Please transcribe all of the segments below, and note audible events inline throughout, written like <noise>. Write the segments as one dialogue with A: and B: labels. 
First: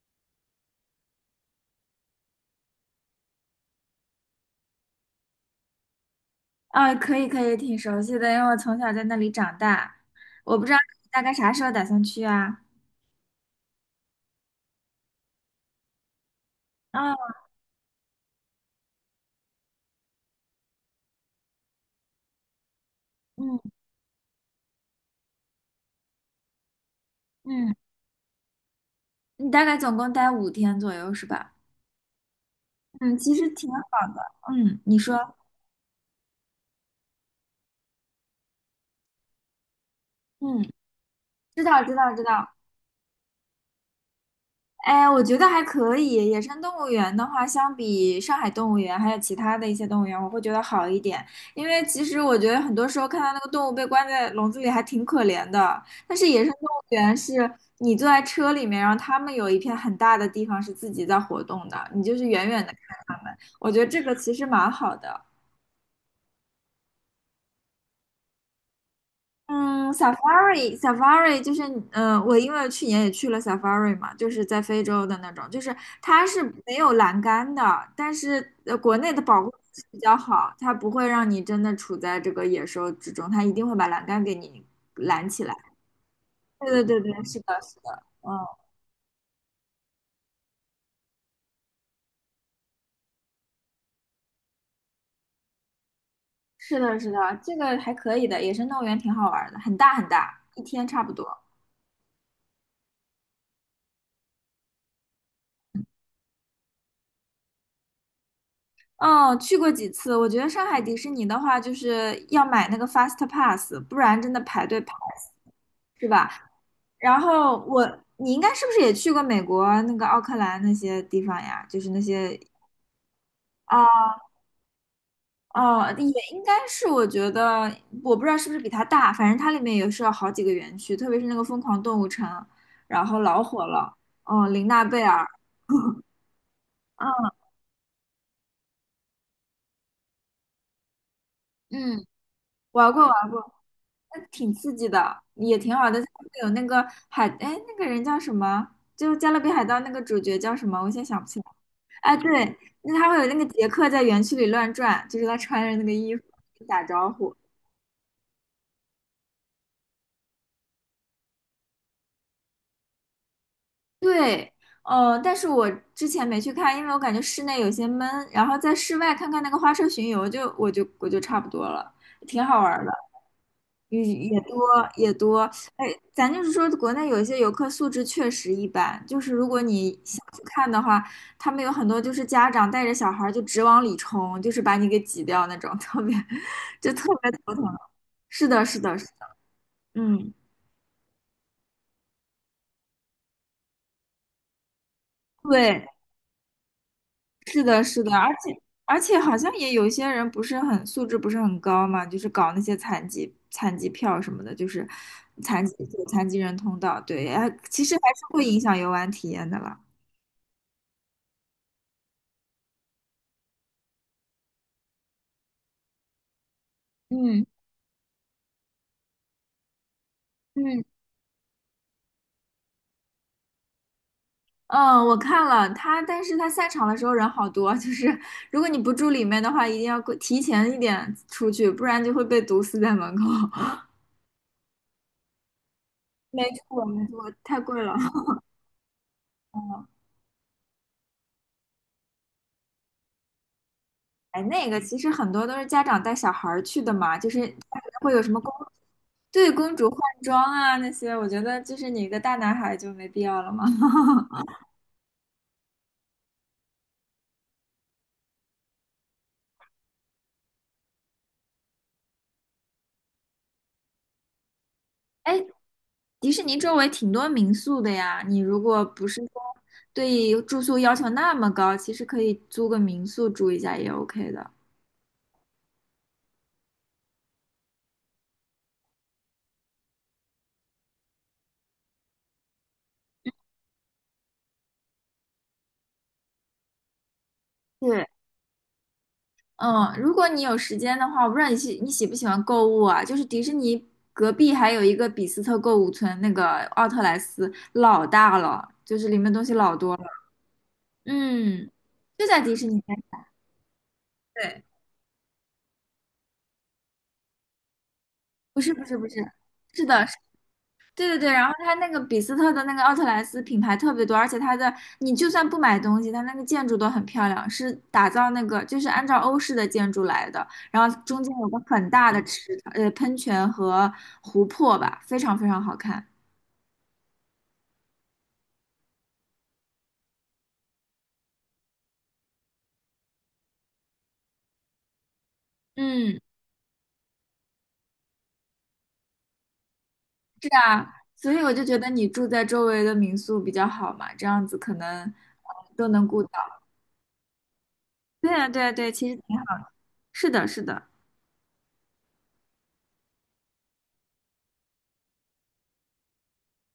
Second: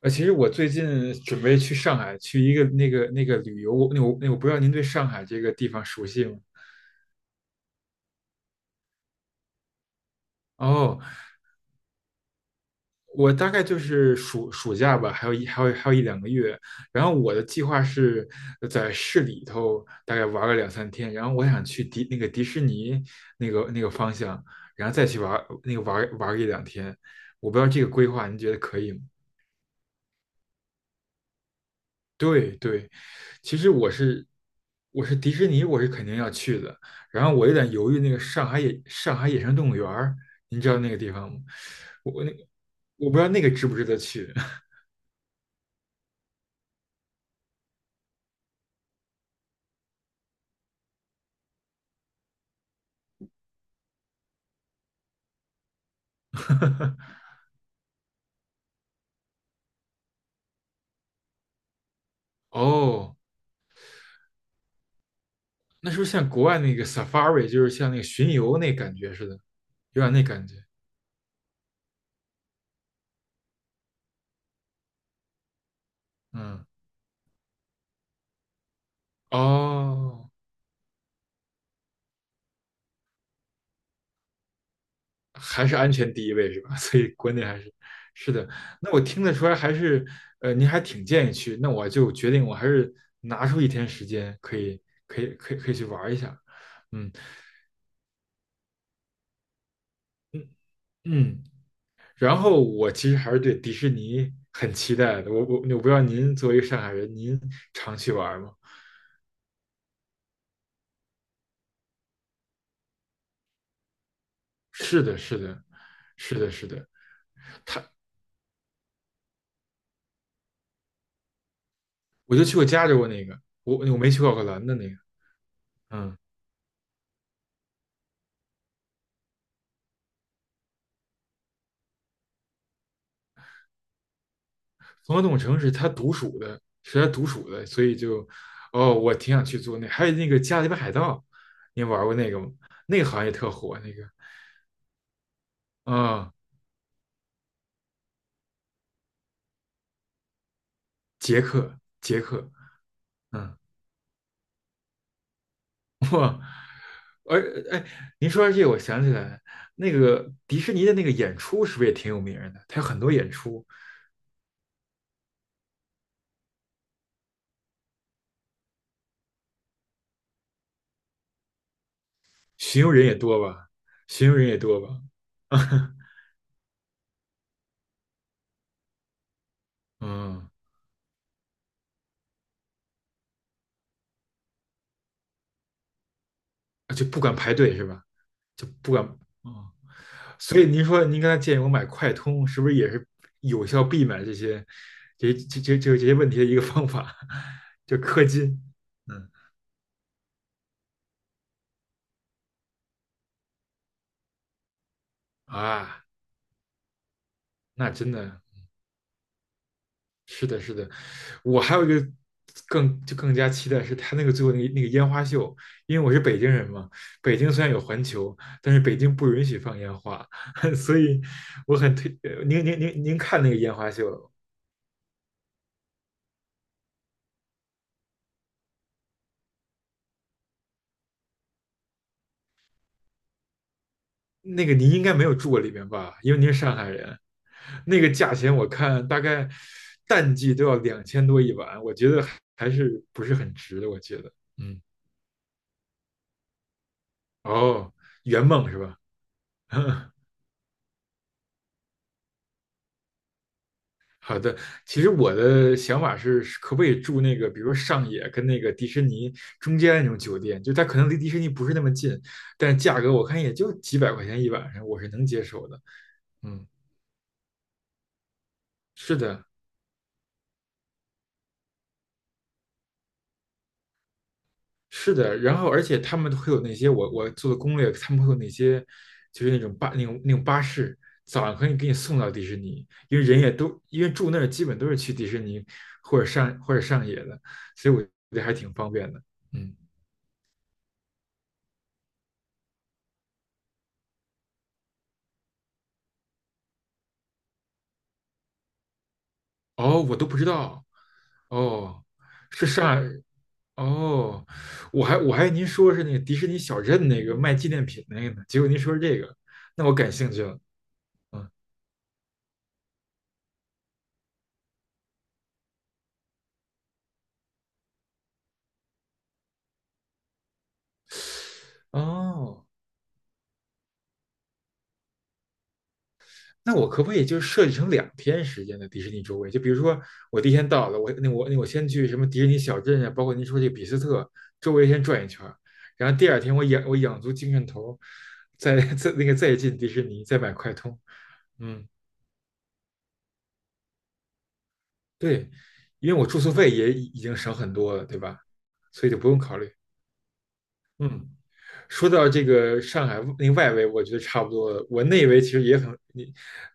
A: 其实我最近准备去上海去一个那个旅游，我不知道您对上海这个地方熟悉吗？
B: 啊，可以可以，挺熟悉的，因为我从小在那里长大。我不知道
A: 哦，
B: 你大概啥时候打算去啊？
A: 我大概就是暑假吧，还有一两个月。然后
B: 哦，
A: 我的计划是在市里头大概玩个两三天，然后我想去迪士尼那
B: 嗯
A: 个那个方向，然后再去玩那个玩玩一两天。我不知道
B: 嗯，
A: 这个规划您觉得可以吗？
B: 你大概总共待5天左右是吧？
A: 对对，
B: 嗯，其实
A: 其
B: 挺
A: 实
B: 好
A: 我
B: 的。
A: 是
B: 嗯，你
A: 我
B: 说，
A: 是迪士尼，我是肯定要去的。然后我有点犹豫，那个上海野生动物园儿，您
B: 嗯，
A: 知道那个地方吗？
B: 知道知道
A: 我
B: 知
A: 那
B: 道。
A: 我不知道那个值不值得去。<laughs>
B: 哎，我觉得还可以。野生动物园的话，相比上海动物园还有其他的一些动物园，我会觉得好一点。因为其实我觉得很多时候看到那个动物被关在笼子里还挺可怜的。但是野生动物园是你坐在车里面，然后他们有一片很大的地方是自己在活动的，你就是远远的看
A: 哦，
B: 他们。我觉得这个其实蛮好的。
A: 那是不是像国外那个 safari,就是像那个巡游那感觉似的，
B: 嗯
A: 有点那感觉。
B: ，Safari，Safari 就是，嗯，我因为去年也去了 Safari 嘛，就是在非洲的那种，就是它是
A: 嗯，
B: 没有栏杆的，但是国内的保护措施比较
A: 哦。
B: 好，它不会让你真的处在这个野兽之中，它一定会把栏杆给你拦起来。
A: 还是安全第一位是吧？<laughs>
B: 对
A: 所
B: 对
A: 以
B: 对对，
A: 国
B: 是
A: 内还
B: 的，
A: 是
B: 是的，嗯，
A: 是的。那我听得出来，还是您还挺建议去。那我就决定，我还是拿出一天时间，可以可以可以可以去玩一下。
B: 是的，是
A: 嗯
B: 的，这个还可以的，野生动物园挺好玩儿的，很大很大，
A: 嗯
B: 一天差不多。
A: 嗯。然后我其实还是对迪士尼很期待的。我不知道您作为一个上海人，您常去玩吗？
B: 嗯，去过几次，我觉得上海迪士尼的话，就是要买那个 Fast Pass，不然真的排队排。
A: 是的，是的，
B: 是吧？
A: 是的，是的。
B: 然后我，你应该是不是也去过美国那个奥克兰那些地方呀？就是那
A: 我
B: 些
A: 就去过加州那个，我
B: 哦
A: 我没去过奥克兰的那个。
B: 哦，也
A: 嗯，
B: 应该是，我觉得我不知道是不是比它大，反正它里面也是有好几个园区，特别是那个疯狂动物城，然后老火了。哦，琳娜贝
A: 总
B: 尔，
A: 统城是他独属的，是他独
B: 嗯，
A: 属的，所以就，哦，我挺想去做那，还有那个《加勒比海盗》，你
B: 嗯，
A: 玩过那个吗？
B: 玩
A: 那个
B: 过
A: 好像
B: 玩
A: 也特
B: 过，
A: 火，那个
B: 那挺刺激的，也挺好的。它会
A: 啊、
B: 有那个海，哎，那个人叫什么？就加勒比海盗》那个主角叫什么？我现在想不起
A: 杰
B: 来。
A: 克，
B: 啊，
A: 杰克，
B: 对，那他会有那个
A: 嗯，
B: 杰克在园区里乱转，就是他穿着那个衣服
A: 哇。
B: 打招呼。
A: 而哎，您说到这个，我想起来，那个迪士尼的那个演出是不是也挺有名的？它有很多演出，
B: 对，但是我之前没去看，因为我感觉室内有些闷，然后在室外看看那个花车巡游就，我就差不多了，挺好玩
A: 巡
B: 儿
A: 游
B: 的。
A: 人也多吧？
B: 也
A: 巡游
B: 也
A: 人
B: 多
A: 也多吧？
B: 也多，哎，
A: <laughs>
B: 咱就是说，国内有一些游客素质确实一般，就是如果你想去
A: 嗯，
B: 看的话，他们有很多就是家长带着小孩儿就直往里冲，就是把你给挤掉那种，特别 <laughs> 就
A: 就
B: 特
A: 不
B: 别
A: 管
B: 头
A: 排
B: 疼。
A: 队是吧？
B: 是的，
A: 就
B: 是
A: 不
B: 的，
A: 管，
B: 是的，
A: 嗯。
B: 嗯，
A: 所以您说您刚才建议我买快通，是不是也是有效避免这些这这这
B: 对，
A: 这这些问题的一个方法？
B: 是的，
A: <laughs> 就
B: 是的，
A: 氪
B: 而
A: 金，
B: 且而且
A: 嗯，
B: 好像也有一些人不是很素质不是很高嘛，就是搞那些残疾票什么的，就是残疾
A: 啊，
B: 残疾人通道，对，哎，其
A: 那
B: 实还
A: 真
B: 是
A: 的
B: 会影响游玩体验的啦。
A: 是的，是的。我还有一个更加期待是他那个最后那个烟花秀，因为我是北京人嘛，北
B: 嗯。
A: 京虽然有环球，但是北京不允许放烟花，<laughs>
B: 嗯
A: 所以我很推呃您您您您看那个烟花秀了吗？
B: 嗯，我看了他，但是他散场的时候人好多，就是如果你不住里面的话，一定要过提前一点出去，不然就会被毒死在门口。<laughs>
A: 那个您应该没有住过里面吧？因为
B: 没
A: 您是上
B: 错，
A: 海
B: 没
A: 人，
B: 错，太贵了。
A: 那个价
B: <laughs>
A: 钱我看大概
B: 嗯，
A: 淡季都要2000多一晚，我觉得还是不是很值的。我觉得，
B: 哎，那个
A: 嗯，
B: 其实很多都是家长带小孩儿去的嘛，就是它里
A: 哦，
B: 面会有什么
A: 圆
B: 公，
A: 梦是吧？
B: 对，公主换
A: <laughs>
B: 装啊那些，我觉得就是你一个大男孩就没必要了嘛。<laughs>
A: 好的，其实我的想法是，是可不可以住那个，比如说上野跟那个迪士尼中间那种酒店，就它可能离迪士尼不是那么近，但价格我看也就几百块钱一晚上，我是能
B: 哎，
A: 接受的。
B: 迪士尼
A: 嗯，
B: 周围挺多民宿的呀，你如果不
A: 是
B: 是说
A: 的，
B: 对住宿要求那么高，其实可以租个民宿住一下也 OK 的。
A: 是的，然后而且他们会有那些我做的攻略，他们会有那些就是那种那种巴士，早上可以给你送到迪士尼，因为人也都因为住那儿基本都是去迪士尼或者上野的，所以我
B: 对，
A: 觉得还挺方便的。嗯，
B: 嗯，如果你有时间的话，我不知道你喜不喜欢购物啊？就是迪士尼隔壁还有一个比斯特购物村，那个奥特莱斯老大了，就是里面东西老多了。
A: 哦，我都不知道，
B: 嗯，
A: 哦，
B: 就在迪士
A: 是
B: 尼
A: 上
B: 边
A: 海。
B: 上。
A: 哦，
B: 对，
A: 我还以为您说是那个迪士尼小镇那个卖纪念品那个呢，结
B: 不
A: 果
B: 是
A: 您
B: 不
A: 说
B: 是
A: 是
B: 不是，
A: 这个，
B: 是
A: 那我
B: 的，
A: 感兴趣了。
B: 对对对，然
A: 嗯，
B: 后它那个比斯特的那个奥特莱斯品牌特别多，而且它的你就算不买东西，它那个建筑都很漂亮，是打造那个就是按照欧式的建筑来的，然后中间有个很大的
A: 哦。
B: 喷泉和湖泊吧，非常非常好看。
A: 那我可不可以就设计成两天时间的迪士尼周围？就比如说我第一天到了，我先去什么迪士尼小镇啊，包括您说这个比斯特周围先转一圈，然后
B: 嗯，
A: 第二天我养足精神头儿，再再那个再进迪士尼，再
B: 是
A: 买快
B: 啊，
A: 通。
B: 所以我就觉
A: 嗯，
B: 得你住在周围的民宿比较好嘛，这样子可能
A: 对，
B: 都能
A: 因为
B: 顾
A: 我住宿
B: 到。
A: 费也已经省很多了，对
B: 对
A: 吧？
B: 啊，对啊，对，
A: 所
B: 其
A: 以
B: 实
A: 就不
B: 挺
A: 用
B: 好。
A: 考虑。
B: 是的，是的，
A: 嗯，说到这个上海那个外围，我觉得差不多了。我内围其实也很，你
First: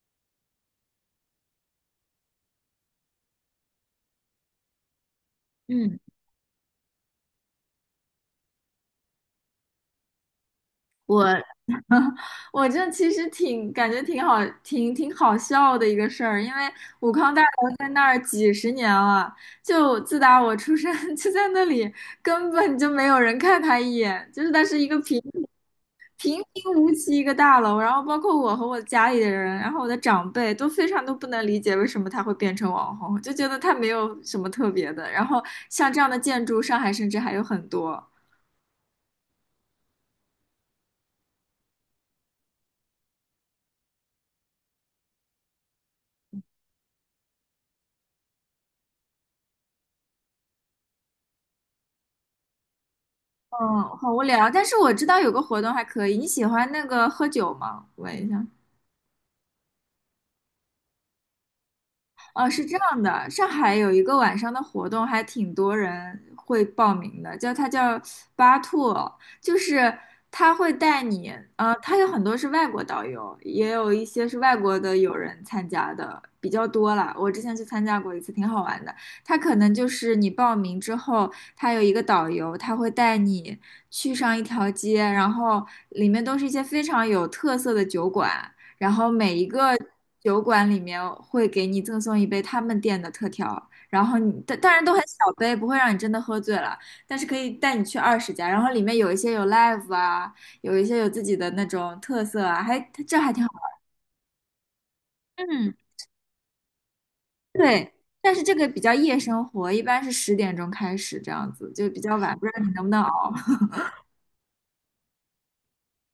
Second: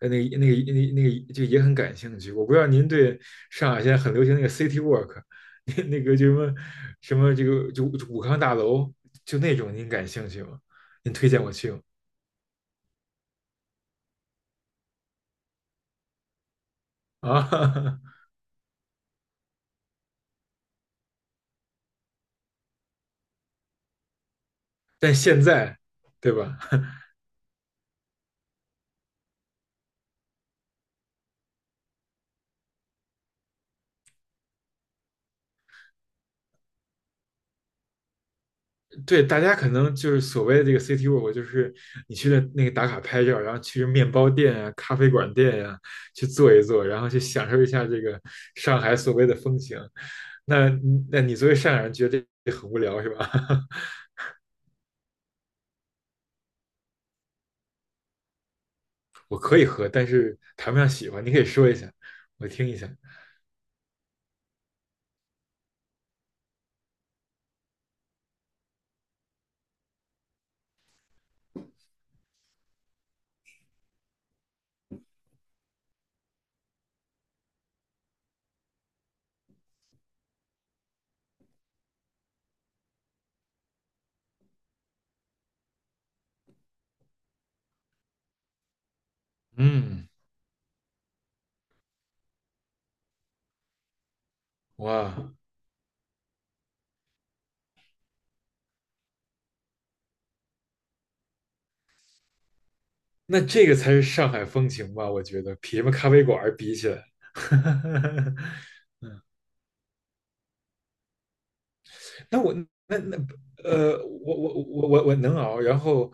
A: 呃那个那个那个那个就也很感兴趣。我不知道您对上海现在很流行那个 city walk,<laughs> 那
B: 嗯。
A: 那个就什么什么这个就就武康大楼，就那种您感兴趣吗？您推荐
B: 我。
A: 我去吗？
B: 我这其实挺感觉挺好，挺好笑的一个事儿，因为武康大楼在
A: 啊，
B: 那儿几十年了，就自打我出生 <laughs> 就在那里，根本就没有人看他一眼，就是它是一个
A: <laughs> 但
B: 平
A: 现在对
B: 平
A: 吧？
B: 平无奇一个大楼，然后包括我和我家里的人，然后我的长辈都非常都不能理解为什么它会变成网红，就觉得它没有什么特别的，然后像这样的建筑，上海甚至还有很多。
A: 对，大家可能就是所谓的这个 city walk,就是你去的那个打卡拍照，然后去面包店啊、咖啡馆店呀、去坐一坐，然后去享受一下这个上海所谓的风情。那那你作为上海人，觉得这很无聊是吧？<laughs>
B: 嗯，好无聊，但是我知道有个活动还可以，你喜欢那个喝酒吗？问一下。
A: 我可以喝，但是谈不上喜欢。你可以说一下，我
B: 哦，是
A: 听
B: 这
A: 一下。
B: 样的，上海有一个晚上的活动，还挺多人会报名的，叫它叫巴兔，就是他会带你，他有很多是外国导游，也有一些是外国的友人参加的，比较多啦。我之前去参加过一次，挺好玩的。他可能就是你报名之后，他有一个导游，他会带你去上一条街，然后里面都是一些非常有特色的酒馆。然后每一个
A: 嗯，
B: 酒馆里面会给你赠送一杯他们店的特调，然后你当然都很
A: 哇，
B: 小杯，不会让你真的喝醉了，但是可以带你去20家，然后里面有一些有 live 啊，有一些有自己的那种特色啊，还这还
A: 那
B: 挺好
A: 这个
B: 玩
A: 才是上海风情吧？我觉得
B: 嗯，
A: 比什么咖啡馆儿比起来。
B: 对，但是
A: <laughs>
B: 这个比较夜生活，一般是10点钟开始这样子，就比较晚，
A: 那
B: 不知
A: 我
B: 道你能不
A: 那
B: 能
A: 那
B: 熬。
A: 呃，我能熬。然后，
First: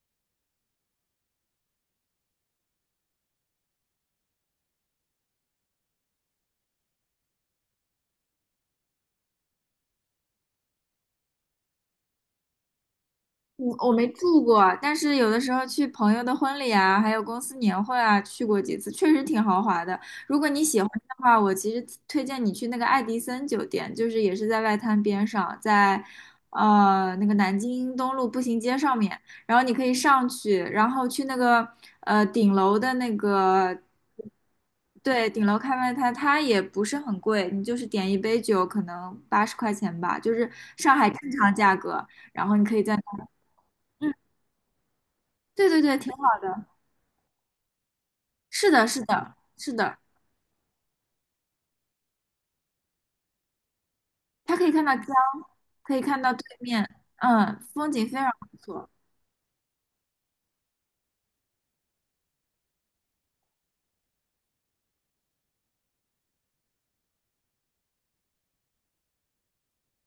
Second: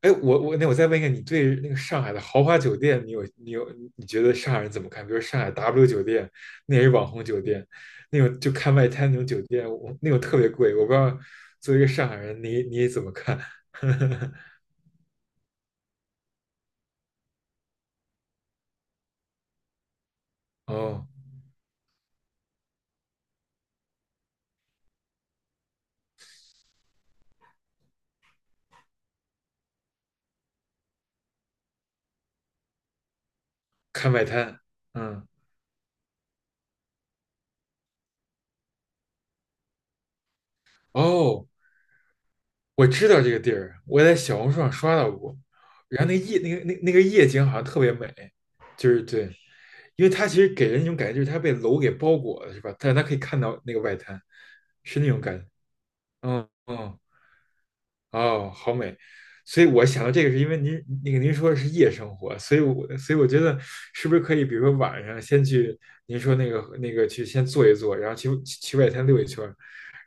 A: 哎，我再问一个，你对那个上海的豪华酒店，你觉得上海人怎么看？比如上海 W 酒店，那也是网红酒店，那种就看外滩那种酒店，我那种特别贵。我不知道作为一个上海人，你怎么看？
B: 嗯，我没
A: <laughs>
B: 住过，但是有的时候去朋友的婚礼啊，还有公司年会啊，去过几次，确实挺豪华的。如果你喜欢
A: 哦，
B: 的话，我其实推荐你去那个爱迪森酒店，就是也是在外滩边上，在那个南京东路步行街上面，然后你可以上去，然后去那个顶楼的那个。
A: 看外滩，嗯，
B: 对，顶楼看外滩，它也不是很贵，你就是点一杯酒，可能80块钱吧，就是上海正
A: 哦，
B: 常价格。然后你可以
A: 我
B: 在那
A: 知道这个地儿，我在小红书上刷到过。
B: 对对对，
A: 然后
B: 挺
A: 那
B: 好
A: 夜那
B: 的。
A: 个那那个夜景好像特别美，
B: 是的，
A: 就是
B: 是
A: 对，
B: 的，是的，
A: 因为它其实给人一种感觉，就是它被楼给包裹了，是吧？但是它可以看到那个外滩，
B: 它可以看到
A: 是
B: 江，
A: 那种感觉。
B: 可以看到对
A: 嗯
B: 面，
A: 嗯，
B: 嗯，风景非常
A: 哦，
B: 不
A: 好
B: 错。
A: 美。所以我想到这个，是因为您那个您说的是夜生活，所以我觉得是不是可以，比如说晚上先去您说那个去先坐一坐，然后去外滩溜一圈儿，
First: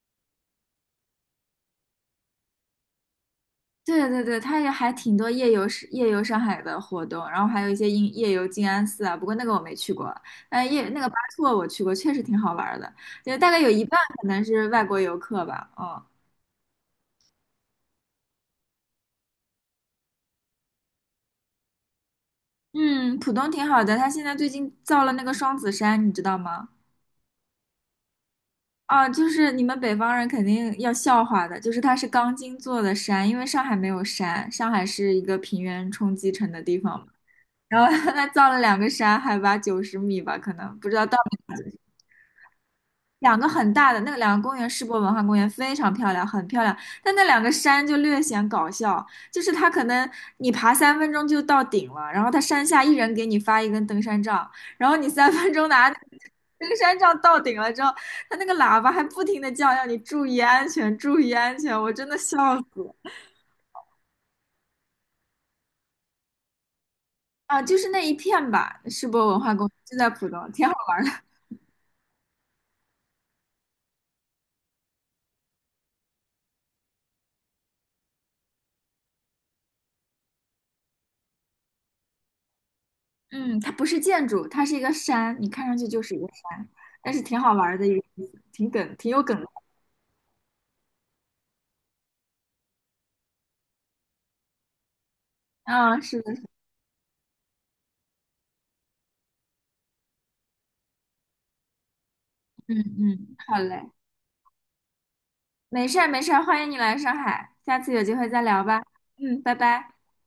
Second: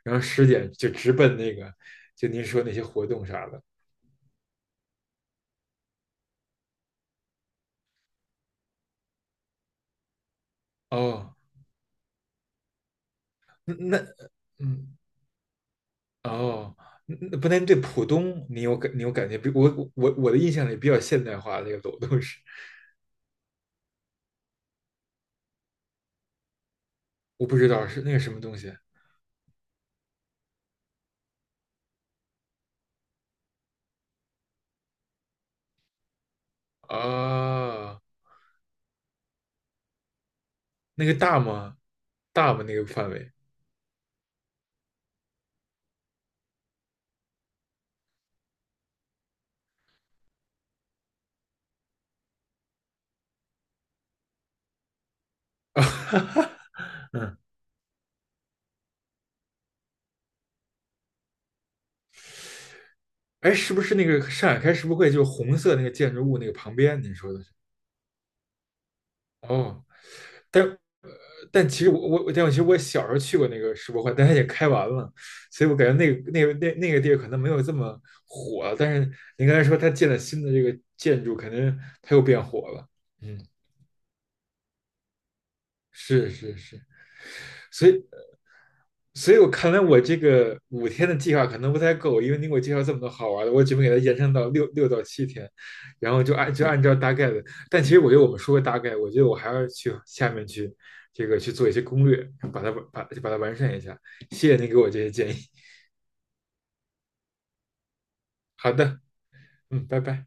A: 然后10点就直奔那个就您说那些活动啥的。
B: 对对对，它也还挺多夜游上海的活动，然后还有一些夜游静安寺啊，不过那个我没去过。但那个巴
A: 哦，
B: 措我去过，确实挺好玩儿的，就大概有
A: 那
B: 一
A: 那
B: 半可能是外
A: 嗯。
B: 国游客吧。嗯
A: 哦，那不但对浦东你有感觉，比我我我的印象里比较现代化的那个楼都是，
B: 嗯，浦东挺好的，它现在最近造了那个双子山，你知道吗？
A: 我不知道是那个什么东西
B: 啊，就是你们北方人肯定要笑话的，就是它是钢筋做的山，因为上海没有山，上海是一个平原冲积成的地方嘛。然后
A: 啊，
B: <laughs> 它造了两个山，海拔90米吧，可能不知
A: 那
B: 道
A: 个
B: 到
A: 大吗？大吗？那个范围？
B: 两个很大的那个两个公园，世博文化公园非常漂亮，很漂亮。但那两个山就略显搞笑，就是它可能你爬三分钟就到顶了，然后它山下一人给你发一根登山杖，然后你三分钟拿 <laughs> 登山杖
A: 嗯，
B: 到顶了之后，它那个喇叭还不停的叫，要你注意安全，注意安全，我真的笑死
A: 哎，是不是那个上海开世博会就是红色那个建筑物那个旁边？你说的是？
B: 啊！就是那一片吧，世博文化公园
A: 哦，
B: 就在浦东，
A: 但
B: 挺好玩。
A: 呃但其实我我我但我其实我小时候去过那个世博会，但它也开完了，所以我感觉那个地儿可能没有这么火，但是您刚才说它建了新的这个建筑，肯定它又变火了。嗯，
B: 嗯，它不是建筑，它是一个山，你看上去就是一个
A: 是是
B: 山，
A: 是，
B: 但是挺好玩的
A: 所以，
B: 一个，挺梗，挺有
A: 所以
B: 梗。
A: 我看来我这个5天的计划可能不太够，因为你给我介绍这么多好玩的，我准备给它延伸到六到七天，
B: 啊，
A: 然
B: 是
A: 后
B: 的，
A: 就按照大概的。但其实我觉得我们说个大概，我觉得我还要去下面去这个去做一些攻略，把它
B: 嗯
A: 把把它
B: 嗯，
A: 完
B: 好
A: 善一
B: 嘞，
A: 下。谢谢您给我这些建议。
B: 没事儿没事儿，欢迎你来上海，下次有机会再聊
A: 好
B: 吧。
A: 的，
B: 嗯，拜
A: 嗯，
B: 拜。
A: 拜拜。